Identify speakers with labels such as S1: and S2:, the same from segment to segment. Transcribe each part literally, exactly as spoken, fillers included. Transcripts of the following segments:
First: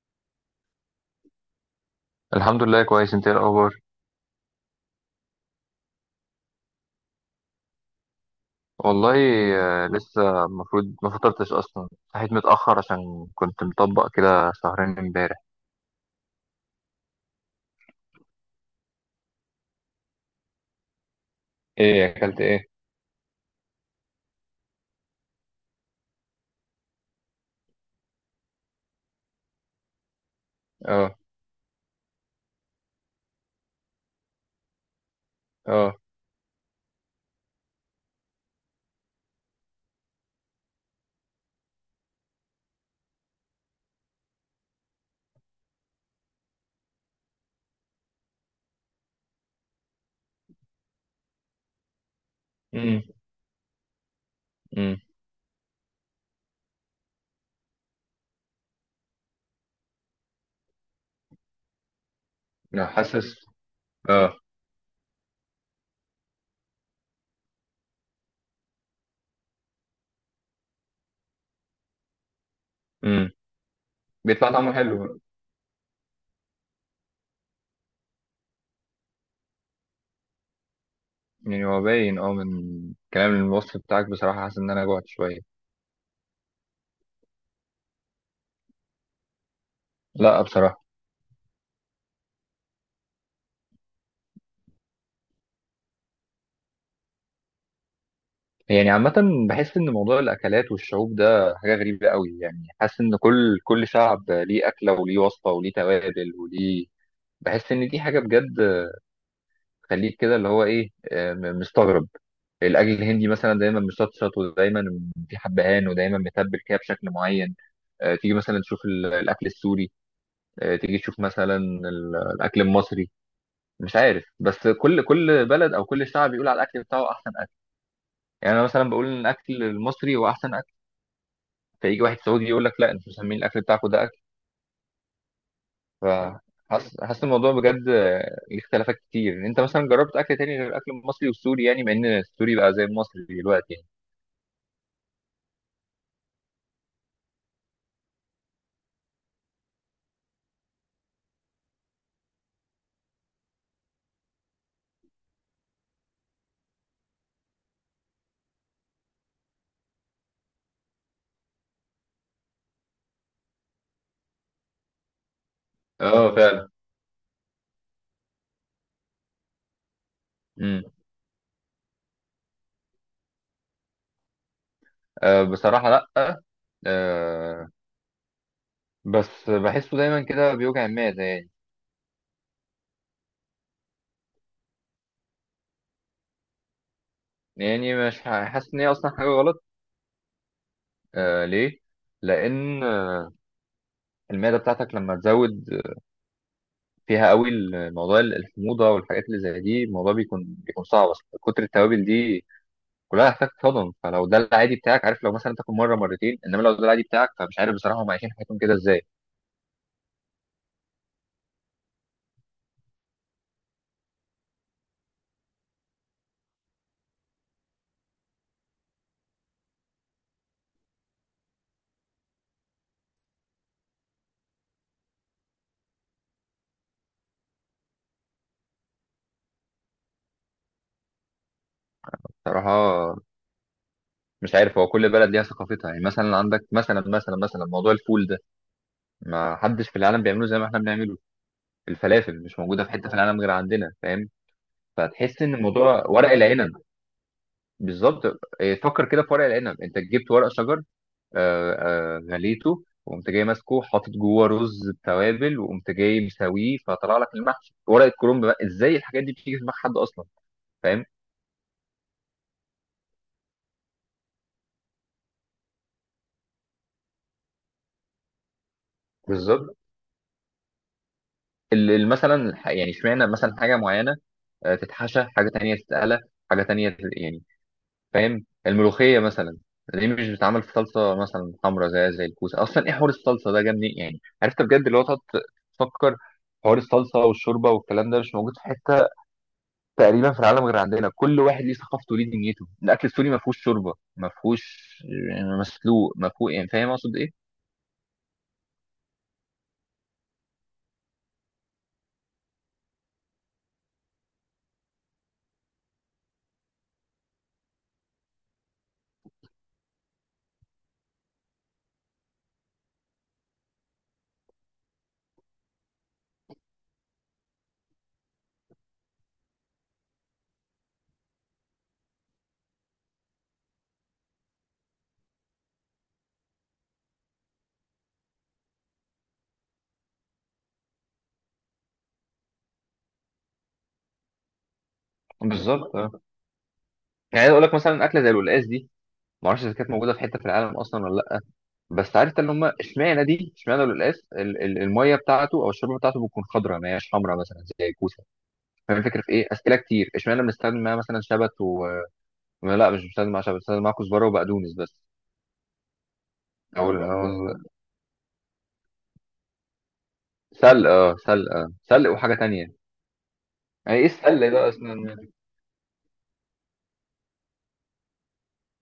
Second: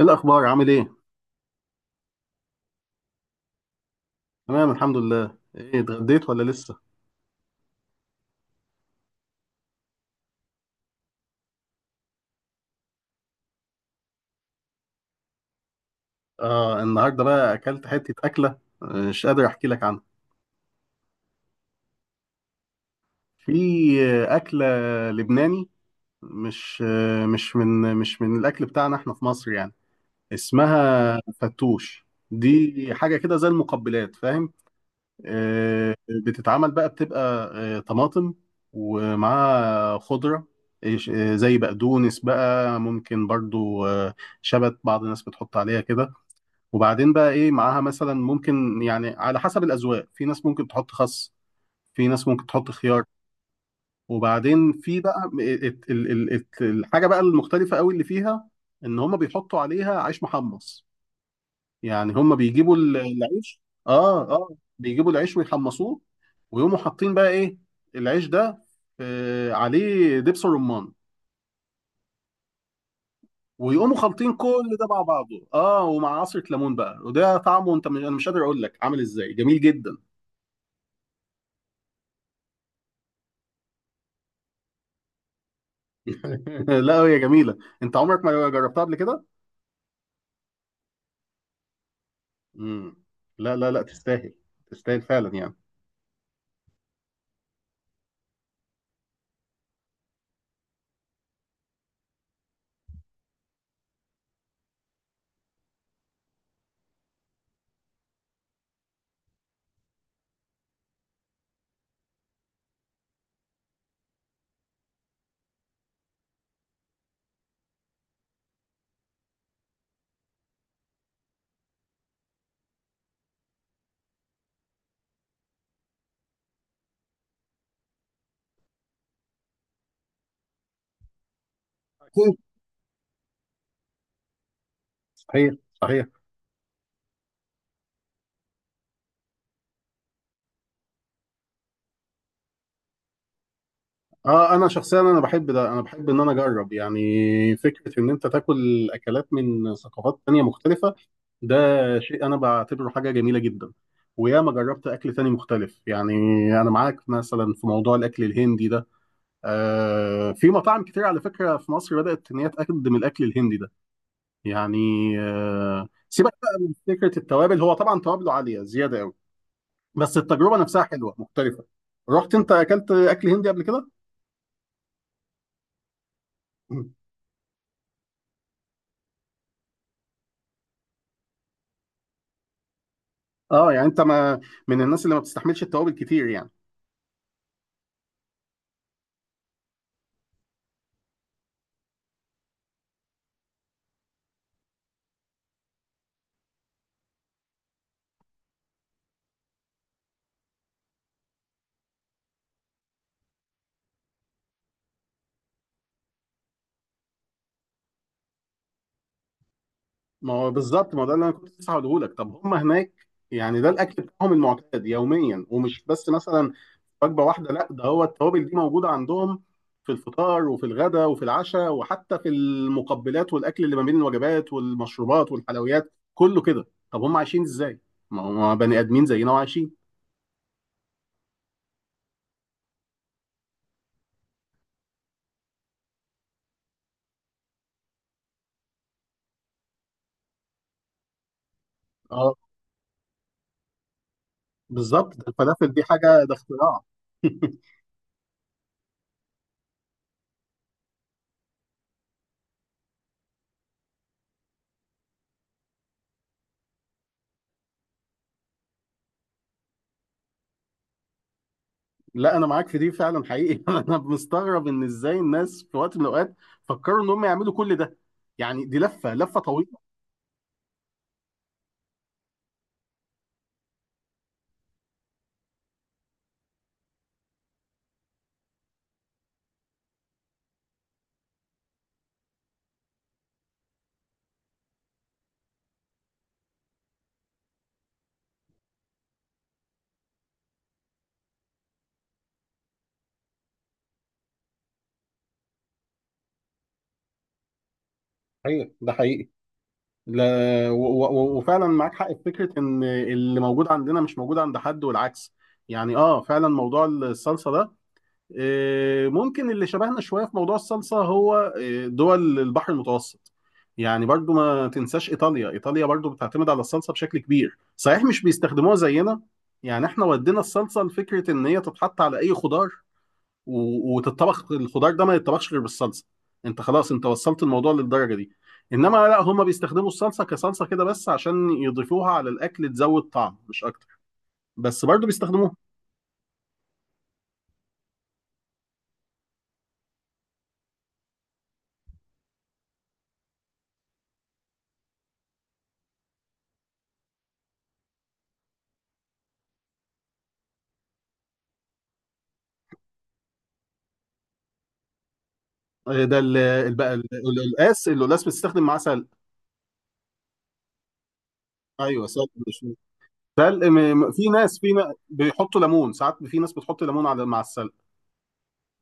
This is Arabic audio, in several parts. S1: ايه الاخبار، عامل ايه؟
S2: الحمد لله، كويس. انت ايه الاخبار؟
S1: تمام الحمد لله. ايه، اتغديت ولا لسه؟
S2: والله. آه، لسه المفروض ما فطرتش اصلا. صحيت متاخر عشان كنت مطبق كده شهرين امبارح.
S1: اه، النهارده بقى اكلت حته اكله، آه، مش قادر احكي لك عنها.
S2: ايه اكلت ايه؟
S1: في آه، اكله لبناني، مش آه، مش من مش من الاكل بتاعنا احنا في مصر يعني.
S2: اه.
S1: اسمها فتوش، دي حاجه كده زي المقبلات، فاهم؟ آه،
S2: اه.
S1: بتتعمل بقى، بتبقى آه، طماطم، ومعاها خضره، إيش- آه، زي بقدونس بقى ممكن برضو، آه، شبت. بعض الناس بتحط عليها كده. وبعدين بقى ايه معاها؟ مثلا ممكن يعني على حسب الاذواق، في ناس ممكن تحط خس، في ناس ممكن تحط
S2: امم.
S1: خيار. وبعدين في
S2: امم.
S1: بقى م- إيه، ات- ال- ال- ات- الحاجه بقى المختلفه قوي اللي فيها، ان هم بيحطوا عليها عيش محمص. يعني هم بيجيبوا
S2: لا،
S1: ال-
S2: حاسس.
S1: العيش، اه،
S2: اه.
S1: اه، بيجيبوا العيش ويحمصوه، ويقوموا حاطين بقى ايه؟ العيش ده آه عليه دبس الرمان.
S2: امم.
S1: ويقوموا خلطين
S2: بيطلع طعمه
S1: كل ده مع
S2: حلو؟
S1: بعضه اه ومع عصرة ليمون بقى، وده طعمه، انت م- انا مش قادر اقول لك عامل ازاي، جميل جدا.
S2: يعني هو باين اه من كلام الوصف بتاعك. بصراحه حاسس ان انا جوعت شويه.
S1: لا، هي جميلة. انت عمرك ما جربتها قبل كده؟
S2: لا بصراحه.
S1: مم. لا، لا، لا، تستاهل. تستاهل فعلا يعني.
S2: يعني عامة، بحس إن موضوع الأكلات والشعوب ده حاجة غريبة قوي. يعني حاسس إن كل كل شعب ليه أكلة وليه وصفة وليه توابل وليه. بحس ان دي حاجه بجد تخليك كده اللي هو ايه، آه، م- مستغرب. الاكل الهندي مثلا دايما مشطشط ودايما في حبهان ودايما متبل كده بشكل معين. آه، تيجي مثلا تشوف ال- الاكل السوري. آه، تيجي تشوف مثلا ال- الاكل المصري. مش عارف، بس كل كل بلد او كل شعب بيقول على الاكل بتاعه احسن اكل. يعني انا مثلا بقول ان الاكل المصري هو احسن اكل، فيجي واحد
S1: أكيد.
S2: سعودي يقول لك لا، انتوا مسمين الاكل بتاعكم ده اكل؟
S1: صحيح. صحيح.
S2: فحاسس، حاسس حاسس الموضوع بجد آه، ليه اختلافات كتير. انت مثلا جربت اكل تاني غير الاكل المصري والسوري؟ يعني مع ان السوري بقى زي المصري دلوقتي.
S1: اه، انا شخصيا انا بحب ده، انا بحب ان انا اجرب يعني، فكرة ان انت تاكل اكلات من ثقافات تانية مختلفة، ده شيء انا بعتبره حاجة جميلة جدا. وياما جربت اكل تاني مختلف يعني. انا معاك مثلا في موضوع الاكل الهندي ده. آه في مطاعم كتير على فكرة، في مصر بدأت ان هي تقدم الاكل الهندي ده، يعني. آه، سيبك
S2: اه
S1: بقى
S2: فعلا.
S1: من فكره التوابل، هو طبعا توابله عاليه زياده قوي. بس التجربه نفسها
S2: امم.
S1: حلوه مختلفه. رحت انت اكلت اكل هندي قبل كده؟
S2: آه، بصراحة لأ. آه. بس بحسه دايما كده بيوجع المعدة يعني.
S1: اه، يعني انت، ما من الناس اللي ما بتستحملش التوابل كتير يعني.
S2: يعني مش ح- حاسس إن هي أصلا حاجة غلط. آه، ليه؟ لأن المعدة بتاعتك لما تزود فيها قوي الموضوع ال- الحموضة والحاجات اللي زي دي، الموضوع بيكون، بيكون صعب أصلا. كتر التوابل دي كلها هتحتاج تهضم، فلو ده العادي بتاعك، عارف، لو مثلا تاكل مرة مرتين، إنما لو ده العادي بتاعك فمش عارف بصراحة هم عايشين حياتهم كده إزاي.
S1: ما هو بالظبط، ما هو ده اللي انا كنت لسه هقوله لك، طب هم هناك، يعني ده الاكل بتاعهم المعتاد يوميا، ومش بس مثلا وجبه واحده. لا، ده هو التوابل دي موجوده عندهم في الفطار وفي الغداء وفي العشاء، وحتى في المقبلات والاكل اللي ما بين الوجبات والمشروبات والحلويات كله كده. طب هم عايشين ازاي؟ ما هم بني ادمين زينا وعايشين.
S2: بصراحة مش عارف، هو كل بلد ليها ثقافتها. يعني مثلا عندك مثلا مثلا مثلا موضوع الفول ده ما حدش في العالم بيعمله زي ما احنا بنعمله.
S1: اه،
S2: الفلافل مش موجوده في حته في العالم غير عندنا، فاهم؟
S1: بالظبط، ده
S2: فتحس ان
S1: الفلافل دي
S2: الموضوع
S1: حاجه،
S2: ورق
S1: ده
S2: العنب،
S1: اختراع.
S2: بالظبط. إيه، فكر كده في ورق العنب. انت جبت ورق شجر، آه، آه، غليته، وقمت جاي ماسكه، حاطط جوه رز بتوابل، وقمت جاي مسويه، فطلع لك المحشي ورقه كرنب. بقى ازاي الحاجات دي بتيجي في دماغ حد اصلا، فاهم؟
S1: لا، انا معاك في دي فعلا، حقيقي. انا مستغرب ان ازاي الناس في وقت من الاوقات فكروا ان هم يعملوا كل ده، يعني دي لفه لفه
S2: بالظبط.
S1: طويله.
S2: ال- ال- مثلا الح- يعني اشمعنى مثلا حاجه معينه آه، تتحشى حاجه تانية، تتقلى حاجه تانية يعني، فاهم؟ الملوخيه مثلا، ليه مش بتتعمل في صلصه مثلا حمرا زي زي الكوسه اصلا؟ ايه حوار الصلصه ده جاب منين؟ يعني، يعني عرفت بجد اللي هو تقعد تفكر. حوار الصلصه والشوربه والكلام ده مش موجود في حته تقريبا في العالم غير عندنا. كل واحد ليه ثقافته وليه دنيته. الاكل السوري ما فيهوش شوربه، ما فيهوش يعني مسلوق، ما فيهوش، يعني فاهم اقصد ايه؟
S1: ايوه، ده حقيقي. لا، و- و- وفعلا معاك حق في فكره ان اللي موجود عندنا مش موجود عند حد، والعكس. يعني اه، فعلا موضوع الصلصه ده، آه، ممكن اللي شبهنا شويه في موضوع الصلصه هو، آه، دول البحر المتوسط. يعني برضو ما تنساش ايطاليا. ايطاليا برضو بتعتمد على الصلصه بشكل كبير، صحيح مش بيستخدموها زينا. يعني احنا ودينا الصلصه لفكره ان هي تتحط على اي خضار، و- وتتطبخ الخضار ده، ما يتطبخش غير بالصلصه. انت خلاص، انت وصلت الموضوع للدرجه دي. انما لا، هم بيستخدموا الصلصه كصلصه كده بس، عشان يضيفوها على الاكل تزود طعم مش اكتر. بس برضو بيستخدموها.
S2: بالظبط اه. يعني عايز اقول لك مثلا اكله زي القلقاس دي، ما اعرفش اذا كانت موجوده في حته في العالم اصلا ولا لا. بس عرفت ان هم اشمعنى دي، اشمعنى القلقاس ال- ال- الميه بتاعته او الشوربه بتاعته بتكون خضراء، ما هياش حمراء مثلا زي الكوسه. فاهم الفكره في ايه؟ اسئله كتير. اشمعنى بنستخدم معاها مثلا شبت و... لا، مش بنستخدم معاها شبت، بنستخدم معاها كزبره وبقدونس بس.
S1: آه، ده ال- ال-
S2: او
S1: بقى ال-
S2: أو
S1: ال-
S2: أو-
S1: القلقاس القلقاس بتستخدم معاه سلق.
S2: سلق. اه سلق. آه.
S1: ايوه،
S2: سلق
S1: سلق،
S2: وحاجه
S1: مش
S2: تانية.
S1: سلق.
S2: يعني
S1: م-
S2: ايه
S1: م- في
S2: السلق
S1: ناس، في
S2: ده اصلا
S1: ن-
S2: يعني؟
S1: بيحطوا ليمون ساعات، في ناس بتحط ليمون على مع السلق.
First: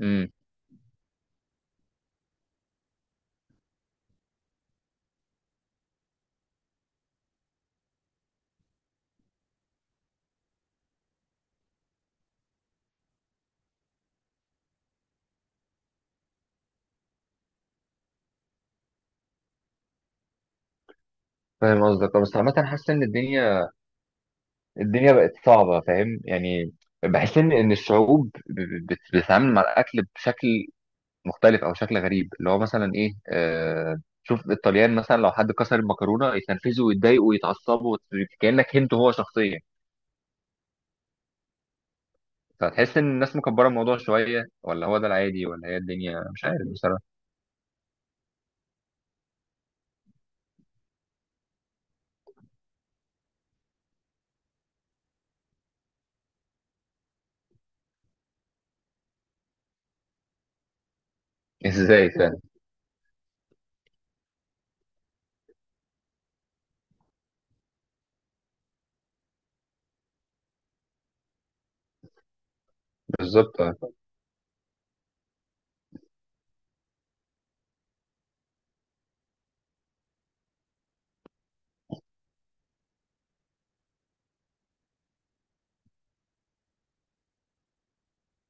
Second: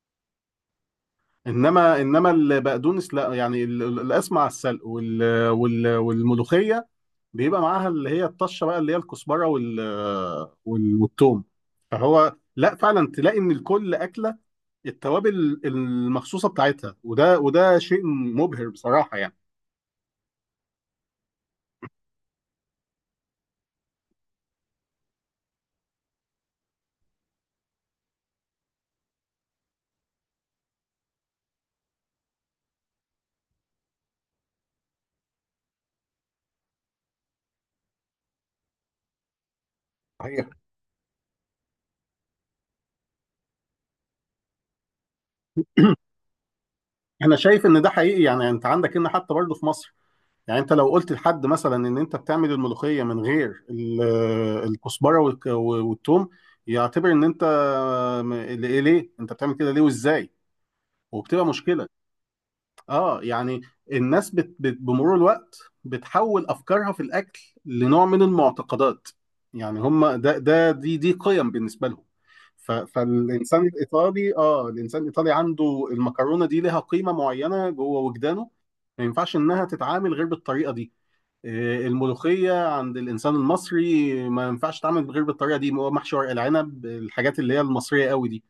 S2: امم.
S1: انما، انما البقدونس لا، يعني ال- القلقاس مع السلق وال- وال- والملوخيه بيبقى معاها اللي هي الطشه بقى، اللي هي الكزبره وال وال- والثوم. فهو لا، فعلا تلاقي ان الكل اكله، التوابل المخصوصه بتاعتها، وده وده شيء مبهر بصراحه يعني.
S2: فاهم قصدك. بس عامه حاسس ان الدنيا، الدنيا بقت صعبه، فاهم يعني. بحس ان ان الشعوب ب- ب- بت- بتتعامل مع الاكل بشكل مختلف او شكل غريب. اللي هو مثلا ايه، آه شوف الطليان مثلا، لو حد كسر المكرونه يتنرفزوا ويتضايقوا ويتعصبوا كانك هنت هو شخصيا.
S1: صحيح.
S2: فتحس ان الناس مكبره الموضوع شويه، ولا هو ده العادي، ولا هي الدنيا، مش عارف بصراحه.
S1: انا شايف ان ده حقيقي، يعني انت عندك هنا حتى برضه في مصر. يعني انت لو قلت لحد مثلا ان انت بتعمل الملوخيه من غير ال- الكزبره والك- والثوم، يعتبر ان انت، م- ليه ليه انت بتعمل كده، ليه وازاي؟ وبتبقى مشكله.
S2: ازاي فعلا.
S1: اه، يعني الناس بت... بت... بمرور الوقت بتحول افكارها في الاكل لنوع من المعتقدات. يعني هم، ده ده دي دي قيم بالنسبه لهم. ف...
S2: بالظبط.
S1: فالانسان الايطالي اه الانسان الايطالي عنده المكرونه دي لها قيمه معينه جوه وجدانه. ما ينفعش انها تتعامل غير بالطريقه دي. آه، الملوخيه عند الانسان المصري ما ينفعش تتعامل غير بالطريقه دي، هو محشي ورق العنب، الحاجات اللي هي المصريه قوي دي،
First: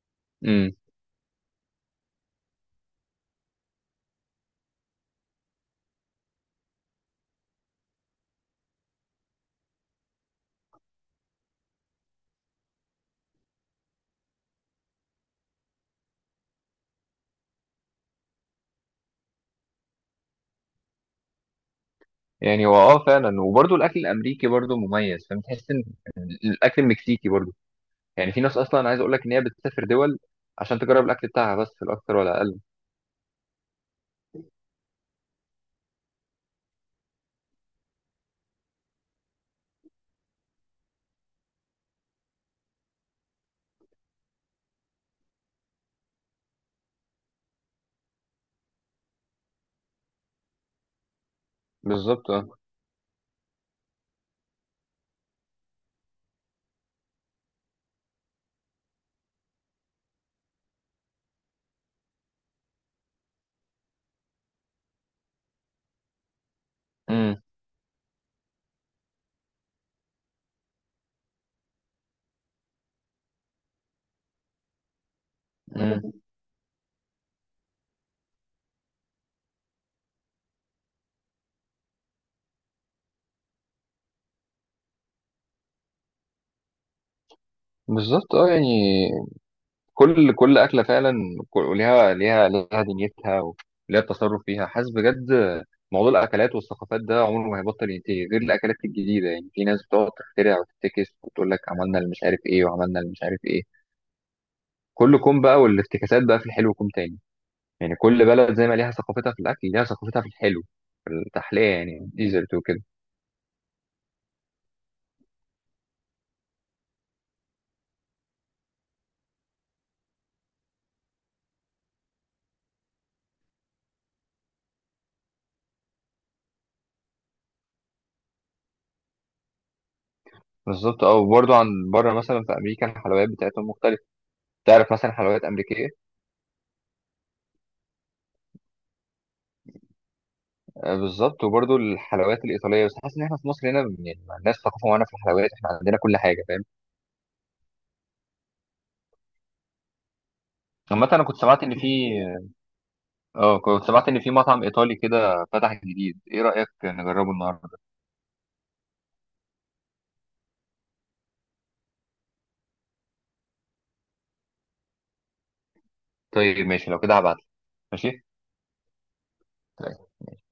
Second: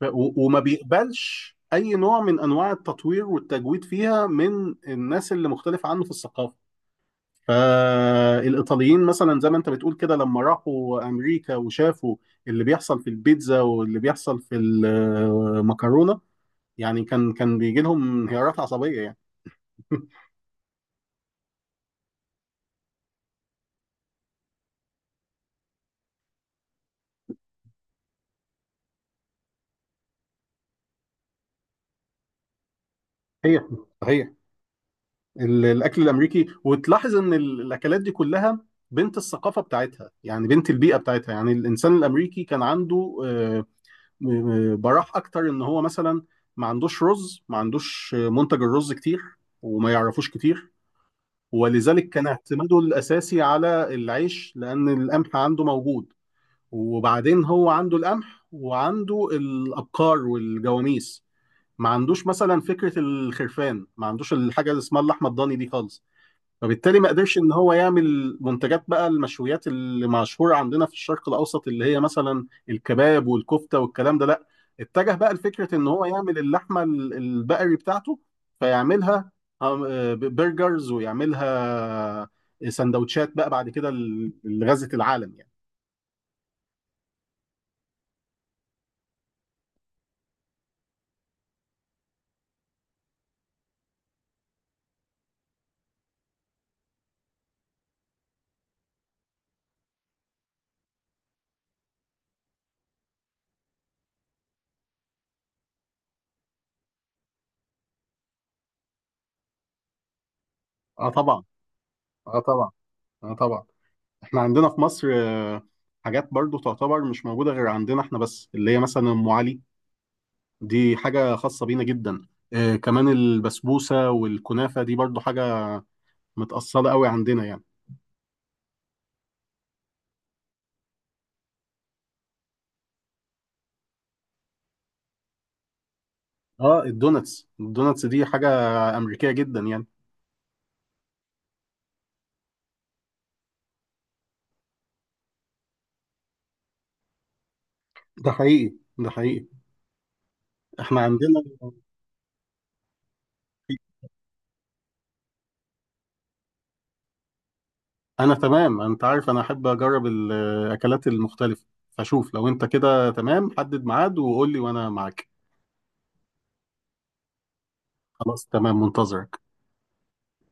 S1: ف- و- وما
S2: امم.
S1: بيقبلش اي نوع من انواع التطوير والتجويد فيها من الناس اللي مختلفه عنه في الثقافه. فالايطاليين مثلا زي ما انت بتقول كده، لما راحوا امريكا وشافوا اللي بيحصل في البيتزا واللي بيحصل في المكرونه، يعني كان كان بيجي لهم انهيارات عصبيه يعني.
S2: يعني هو اه فعلا. وبرضه الاكل الامريكي برضه مميز، فاهم؟ تحس ان الاكل المكسيكي برضه، يعني في ناس اصلا، عايز اقول لك ان هي بتسافر دول عشان تجرب الاكل بتاعها بس في الاكتر ولا اقل.
S1: صحيح. صحيح. ال- الاكل الامريكي، وتلاحظ ان ال- الاكلات دي كلها بنت الثقافه بتاعتها، يعني بنت البيئه بتاعتها. يعني الانسان الامريكي كان عنده، آه، م- براح اكتر ان هو مثلا ما عندوش رز، ما عندوش منتج الرز كتير، وما يعرفوش كتير. ولذلك كان
S2: بالظبط اه.
S1: اعتماده الاساسي على العيش، لان القمح عنده موجود. وبعدين هو عنده القمح، وعنده الابقار والجواميس. ما عندوش مثلا فكرة الخرفان، ما عندوش الحاجة اللي اسمها اللحمة الضاني دي خالص. فبالتالي ما قدرش
S2: امم.
S1: ان هو يعمل منتجات بقى المشويات اللي مشهوره عندنا في الشرق الاوسط، اللي هي مثلا الكباب والكفته والكلام ده، لا. اتجه بقى لفكره ان هو
S2: أمم.
S1: يعمل اللحمه ال- البقري بتاعته، فيعملها آم، آه، ب- برجرز ويعملها سندوتشات بقى بعد كده، ل- لغزة العالم يعني.
S2: بالظبط اه. يعني كل كل أكلة فعلا، كل- ليها، ليها ليها دنيتها، وليها التصرف فيها. حاسس بجد موضوع الأكلات والثقافات ده عمره ما هيبطل ينتهي غير الأكلات الجديدة. يعني في ناس بتقعد تخترع وتفتكس وتقول لك عملنا اللي مش عارف إيه، وعملنا اللي مش عارف إيه. كل كوم بقى، والافتكاسات بقى في الحلو كوم تاني. يعني كل بلد زي ما ليها ثقافتها في الأكل، ليها ثقافتها في الحلو،
S1: اه،
S2: في
S1: طبعا.
S2: التحلية، يعني
S1: اه،
S2: ديزرت
S1: طبعا.
S2: وكده.
S1: اه، طبعا. احنا عندنا في مصر، آه، حاجات برضو تعتبر مش موجوده غير عندنا احنا بس، اللي هي مثلا ام علي، دي حاجة خاصة بينا جدا. آه كمان البسبوسة والكنافة دي برضو حاجة متأصلة قوي عندنا يعني.
S2: بالظبط اه. وبرضه عن بره مثلا في أمريكا الحلويات بتاعتهم مختلفة. تعرف مثلا حلويات أمريكية؟
S1: اه، الدوناتس الدوناتس دي حاجة أمريكية جدا يعني.
S2: آه، بالظبط. وبرضه الحلويات الايطاليه. بس حاسس ان احنا في مصر هنا يعني ما عندناش ثقافه معانا في الحلويات، احنا عندنا كل حاجه، فاهم؟
S1: ده حقيقي، ده حقيقي. احنا
S2: عامه انا كنت
S1: عندنا.
S2: سمعت ان في... اه آه، كنت سمعت ان في مطعم ايطالي كده فتح جديد. ايه رايك نجربه النهارده؟
S1: أنا تمام، أنت عارف أنا أحب أجرب الأكلات المختلفة. فشوف، لو أنت كده تمام، حدد ميعاد وقول لي وأنا معاك.
S2: طيب ماشي، لو كده هبعت. ماشي.
S1: خلاص، تمام، منتظرك.
S2: طيب.